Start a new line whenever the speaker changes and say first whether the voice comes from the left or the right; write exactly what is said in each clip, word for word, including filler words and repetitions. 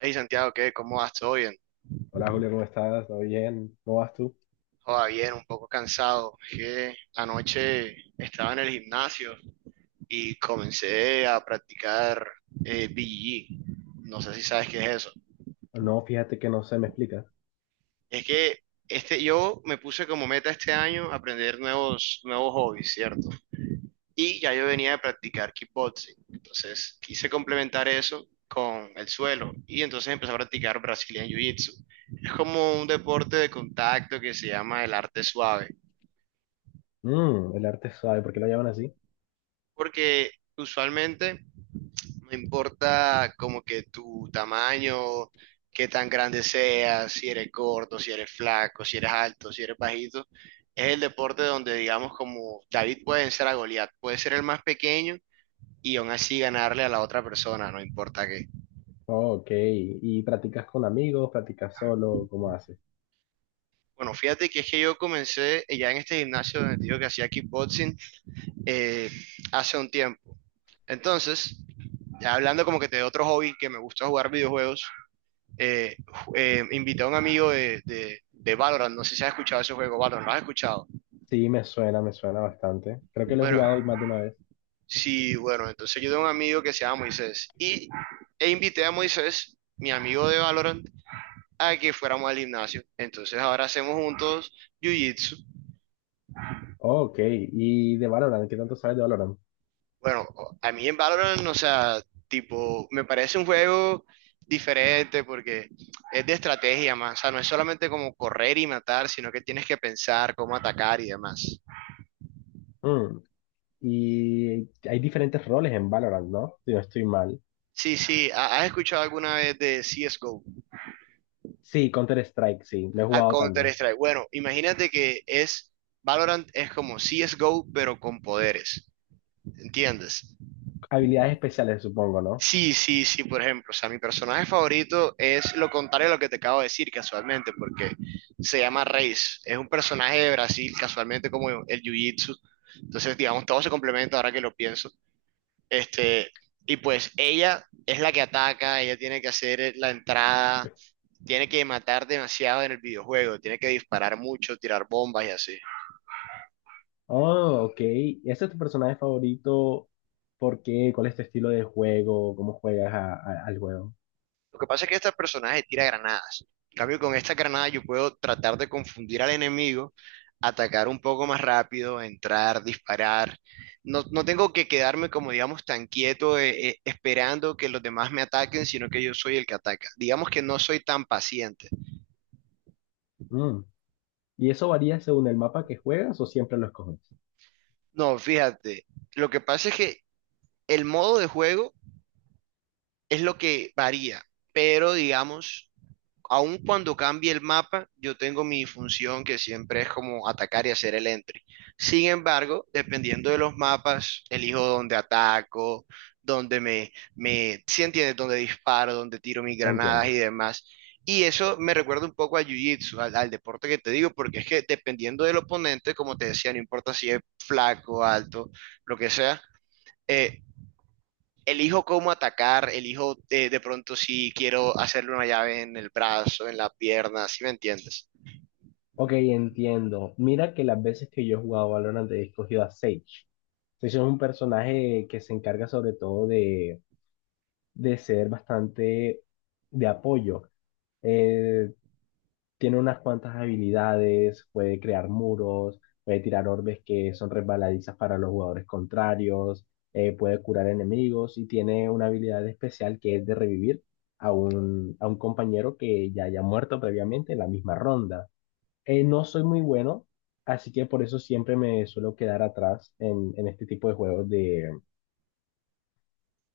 right: Hey Santiago, ¿qué? ¿Cómo vas? ¿Todo bien?
left: Hola Julio, ¿cómo estás? ¿Todo bien? ¿Cómo vas tú?
right: Joda, bien, un poco cansado. Es que anoche estaba en el gimnasio y comencé a practicar eh, B J J. No sé si sabes qué es eso.
left: No, fíjate que no sé, me explicas.
right: Es que este, yo me puse como meta este año aprender nuevos, nuevos hobbies, ¿cierto? Y ya yo venía de practicar kickboxing. Entonces quise complementar eso con el suelo y entonces empecé a practicar Brazilian Jiu-Jitsu. Es como un deporte de contacto que se llama el arte suave.
left: Mm, el arte suave, ¿por qué lo llaman así?
right: Porque usualmente no importa como que tu tamaño, qué tan grande seas, si eres gordo, si eres flaco, si eres alto, si eres bajito, es el deporte donde digamos como David puede vencer a Goliat, puede ser el más pequeño y aún así ganarle a la otra persona, no importa qué.
left: Ok, ¿y practicas con amigos? ¿Practicas solo? ¿Cómo haces?
right: Bueno, fíjate que es que yo comencé eh, ya en este gimnasio donde te digo que hacía kickboxing eh, hace un tiempo. Entonces, ya hablando como que de otro hobby que me gusta jugar videojuegos, eh, eh, invité a un amigo de, de, de Valorant, no sé si has escuchado ese juego, Valorant, ¿lo has escuchado?
left: Sí, me suena, me suena bastante. Creo que lo he
right: Bueno,
left: jugado más de una vez.
right: sí, bueno, entonces yo tengo un amigo que se llama Moisés y e invité a Moisés, mi amigo de Valorant, a que fuéramos al gimnasio. Entonces ahora hacemos juntos Jiu-Jitsu.
left: Ok, ¿y de Valorant? ¿Qué tanto sabes de Valorant?
right: Bueno, a mí en Valorant, o sea, tipo, me parece un juego diferente porque es de estrategia más, o sea, no es solamente como correr y matar, sino que tienes que pensar cómo atacar y demás.
left: Mm, y hay diferentes roles en Valorant, ¿no? Si no estoy mal.
right: Sí, sí, ¿ha- ¿has escuchado alguna vez de C S G O?
left: Sí, Counter-Strike, sí, lo he
right: A
left: jugado también.
right: Counter-Strike. Bueno, imagínate que es, Valorant es como C S G O, pero con poderes, ¿entiendes?
left: Habilidades especiales, supongo, ¿no?
right: Sí, sí, sí, por ejemplo, o sea, mi personaje favorito es lo contrario a lo que te acabo de decir casualmente, porque se llama Reis, es un personaje de Brasil, casualmente como el Jiu-Jitsu, entonces, digamos, todo se complementa ahora que lo pienso. Este, y pues ella es la que ataca, ella tiene que hacer la entrada, tiene que matar demasiado en el videojuego, tiene que disparar mucho, tirar bombas y así.
left: Oh, ok. ¿Ese es tu personaje favorito? ¿Por qué? ¿Cuál es tu estilo de juego? ¿Cómo juegas a- a- al juego?
right: Lo que pasa es que este personaje tira granadas. En cambio, con esta granada yo puedo tratar de confundir al enemigo, atacar un poco más rápido, entrar, disparar. No, no tengo que quedarme como, digamos, tan quieto eh, eh, esperando que los demás me ataquen, sino que yo soy el que ataca. Digamos que no soy tan paciente.
left: Mm. ¿Y eso varía según el mapa que juegas o siempre lo escoges?
right: No, fíjate, lo que pasa es que el modo de juego es lo que varía, pero digamos aun cuando cambie el mapa, yo tengo mi función que siempre es como atacar y hacer el entry. Sin embargo, dependiendo de los mapas, elijo dónde ataco, dónde me, me, si entiendes, dónde disparo, dónde tiro mis granadas y
left: Entiendo.
right: demás. Y eso me recuerda un poco a Jiu-Jitsu, al, al deporte que te digo, porque es que dependiendo del oponente, como te decía, no importa si es flaco, alto, lo que sea, eh, elijo cómo atacar, elijo eh, de pronto si quiero hacerle una llave en el brazo, en la pierna, ¿si me entiendes?
left: Ok, entiendo. Mira que las veces que yo he jugado Valorant he escogido a Sage. Sage es un personaje que se encarga sobre todo de, de ser bastante de apoyo. Eh, Tiene unas cuantas habilidades, puede crear muros, puede tirar orbes que son resbaladizas para los jugadores contrarios, eh, puede curar enemigos y tiene una habilidad especial que es de revivir a un, a un compañero que ya haya muerto previamente en la misma ronda. Eh, no soy muy bueno, así que por eso siempre me suelo quedar atrás en, en este tipo de juegos de,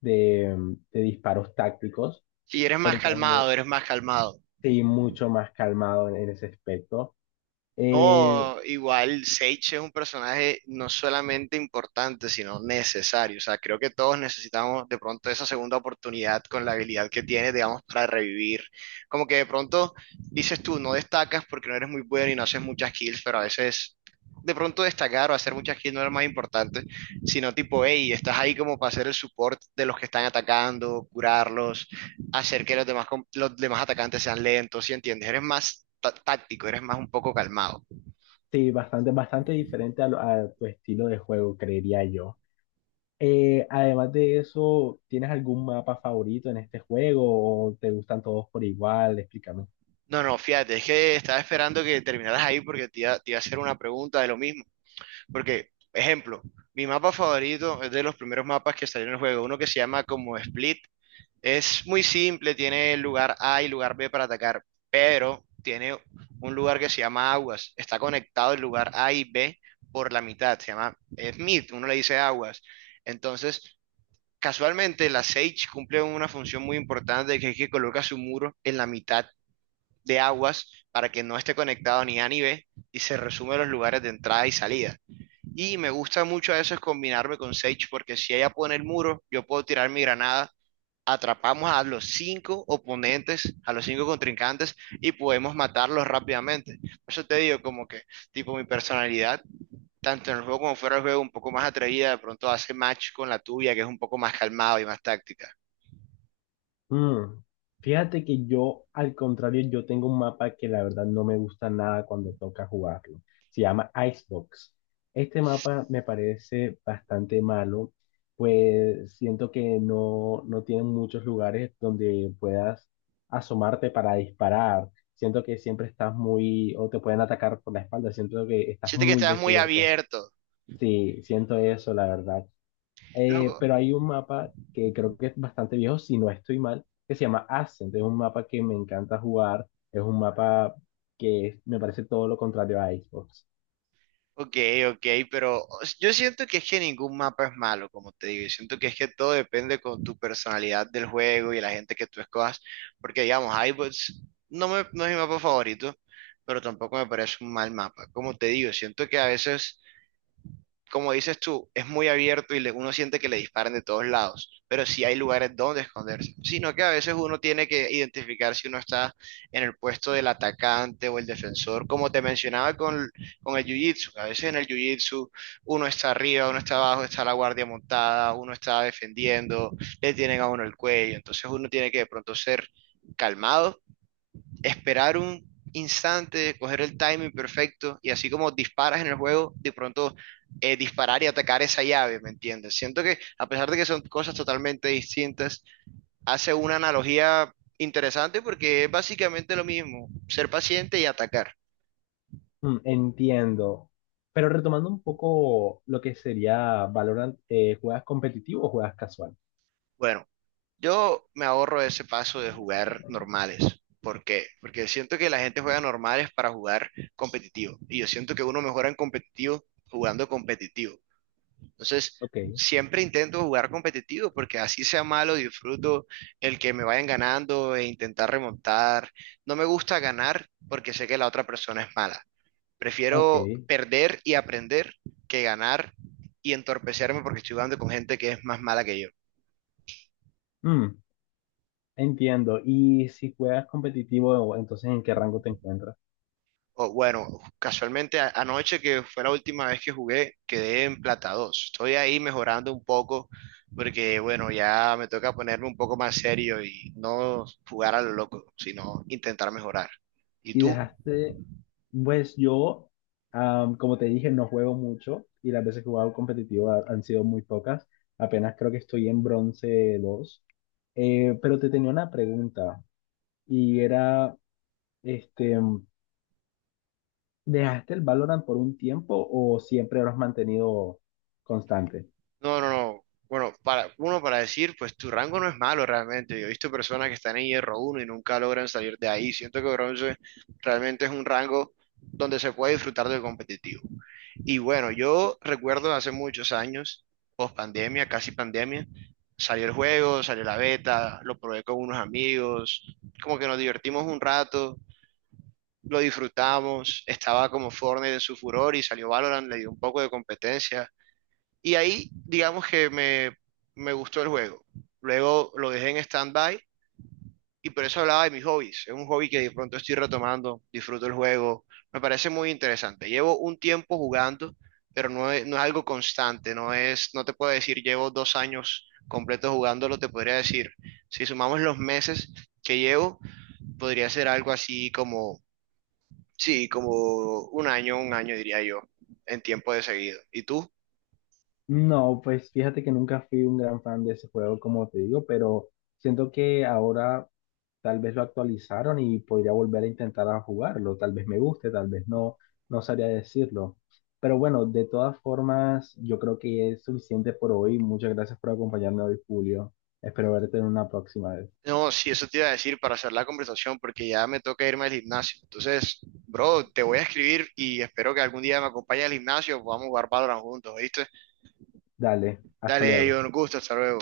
left: de, mm, de disparos tácticos,
right: Si eres más
left: sobre todo de,
right: calmado, eres más calmado.
left: sí, mucho más calmado en, en ese aspecto. Eh,
right: No, igual Sage es un personaje no solamente importante, sino necesario. O sea, creo que todos necesitamos de pronto esa segunda oportunidad con la habilidad que tiene, digamos, para revivir. Como que de pronto dices tú, no destacas porque no eres muy bueno y no haces muchas kills, pero a veces de pronto destacar o hacer muchas kills no es lo más importante, sino tipo, hey, estás ahí como para hacer el support de los que están atacando, curarlos, hacer que los demás, com- los demás atacantes sean lentos, ¿sí entiendes? Eres más... tá- táctico, eres más un poco calmado.
left: Sí, bastante, bastante diferente a, lo- a tu estilo de juego, creería yo. Eh, además de eso, ¿tienes algún mapa favorito en este juego o te gustan todos por igual? Explícame.
right: No, no, fíjate, es que estaba esperando que terminaras ahí porque te iba, te iba a hacer una pregunta de lo mismo. Porque, ejemplo, mi mapa favorito es de los primeros mapas que salieron en el juego, uno que se llama como Split. Es muy simple, tiene lugar A y lugar B para atacar, pero tiene un lugar que se llama Aguas. Está conectado el lugar A y B por la mitad, se llama Smith, uno le dice Aguas. Entonces, casualmente la Sage cumple una función muy importante que es que coloca su muro en la mitad de aguas para que no esté conectado ni A ni B y se resume los lugares de entrada y salida. Y me gusta mucho a veces combinarme con Sage porque si ella pone el muro, yo puedo tirar mi granada, atrapamos a los cinco oponentes, a los cinco contrincantes y podemos matarlos rápidamente. Por eso te digo como que tipo mi personalidad, tanto en el juego como fuera del juego, un poco más atrevida, de pronto hace match con la tuya que es un poco más calmado y más táctica.
left: Mm, Fíjate que yo, al contrario, yo tengo un mapa que la verdad no me gusta nada cuando toca jugarlo. Se llama Icebox. Este mapa me parece bastante malo, pues siento que no, no tiene muchos lugares donde puedas asomarte para disparar. Siento que siempre estás muy, o te pueden atacar por la espalda. Siento que estás
right: Siente que
left: muy
right: estás muy
left: descubierto.
right: abierto.
left: Sí, siento eso, la verdad. Eh,
right: Loco,
left: pero hay un mapa que creo que es bastante viejo, si no estoy mal, que se llama Ascent. Es un mapa que me encanta jugar. Es un mapa que es- me parece todo lo contrario a Xbox.
right: ok, ok, pero yo siento que es que ningún mapa es malo, como te digo, y siento que es que todo depende con tu personalidad del juego y la gente que tú escojas, porque digamos, iBots no, me- no es mi mapa favorito, pero tampoco me parece un mal mapa. Como te digo, siento que a veces como dices tú, es muy abierto y le- uno siente que le disparan de todos lados, pero sí hay lugares donde esconderse, sino que a veces uno tiene que identificar si uno está en el puesto del atacante o el defensor, como te mencionaba con, con el jiu-jitsu, a veces en el jiu-jitsu uno está arriba, uno está abajo, está la guardia montada, uno está defendiendo, le tienen a uno el cuello, entonces uno tiene que de pronto ser calmado, esperar un instante, coger el timing perfecto y así como disparas en el juego, de pronto eh, disparar y atacar esa llave, ¿me entiendes? Siento que a pesar de que son cosas totalmente distintas, hace una analogía interesante porque es básicamente lo mismo, ser paciente y atacar.
left: Mm, entiendo. Pero retomando un poco lo que sería Valorant, eh, ¿juegas competitivo o juegas casual?
right: Bueno, yo me ahorro ese paso de jugar normales. ¿Por qué? Porque siento que la gente juega normales para jugar competitivo y yo siento que uno mejora en competitivo jugando competitivo. Entonces,
left: Ok,
right: siempre intento jugar competitivo porque así sea malo, disfruto el que me vayan ganando e intentar remontar. No me gusta ganar porque sé que la otra persona es mala.
left: ok.
right: Prefiero perder y aprender que ganar y entorpecerme porque estoy jugando con gente que es más mala que yo.
left: Mm, Entiendo. Y si juegas competitivo, entonces ¿en qué rango te encuentras?
right: O, bueno, casualmente a- anoche que fue la última vez que jugué, quedé en plata dos. Estoy ahí mejorando un poco porque, bueno, ya me toca ponerme un poco más serio y no jugar a lo loco, sino intentar mejorar. ¿Y
left: Y
right: tú?
left: dejaste, pues yo, am, como te dije, no juego mucho y las veces que he jugado competitivo ha- han sido muy pocas, apenas creo que estoy en bronce dos. Eh, pero te tenía una pregunta y era, este, ¿dejaste el Valorant por un tiempo o siempre lo has mantenido constante?
right: No, no, no. Bueno, para uno para decir, pues tu rango no es malo realmente. Yo he visto personas que están en hierro uno y nunca logran salir de ahí. Siento que bronce realmente es un rango donde se puede disfrutar del competitivo. Y bueno, yo recuerdo hace muchos años, post pandemia, casi pandemia, salió el juego, salió la beta, lo probé con unos amigos, como que nos divertimos un rato, lo disfrutamos, estaba como Fortnite en su furor y salió Valorant, le dio un poco de competencia y ahí, digamos que me, me gustó el juego. Luego lo dejé en stand-by y por eso hablaba de mis hobbies. Es un hobby que de pronto estoy retomando, disfruto el juego, me parece muy interesante. Llevo un tiempo jugando, pero no es, no es algo constante, no es, no te puedo decir llevo dos años completos jugándolo, te podría decir, si sumamos los meses que llevo, podría ser algo así como, sí, como un año, un año diría yo, en tiempo de seguido. ¿Y tú?
left: No, pues fíjate que nunca fui un gran fan de ese juego, como te digo, pero siento que ahora tal vez lo actualizaron y podría volver a intentar a jugarlo. Tal vez me guste, tal vez no, no sabría decirlo. Pero bueno, de todas formas, yo creo que es suficiente por hoy. Muchas gracias por acompañarme hoy, Julio. Espero verte en una próxima vez.
right: No, sí, eso te iba a decir para hacer la conversación, porque ya me toca irme al gimnasio. Entonces, bro, te voy a escribir y espero que algún día me acompañes al gimnasio, podamos jugar Valorant juntos, ¿viste?
left: Dale, hasta
right: Dale, yo
left: luego.
right: un gusto, hasta luego.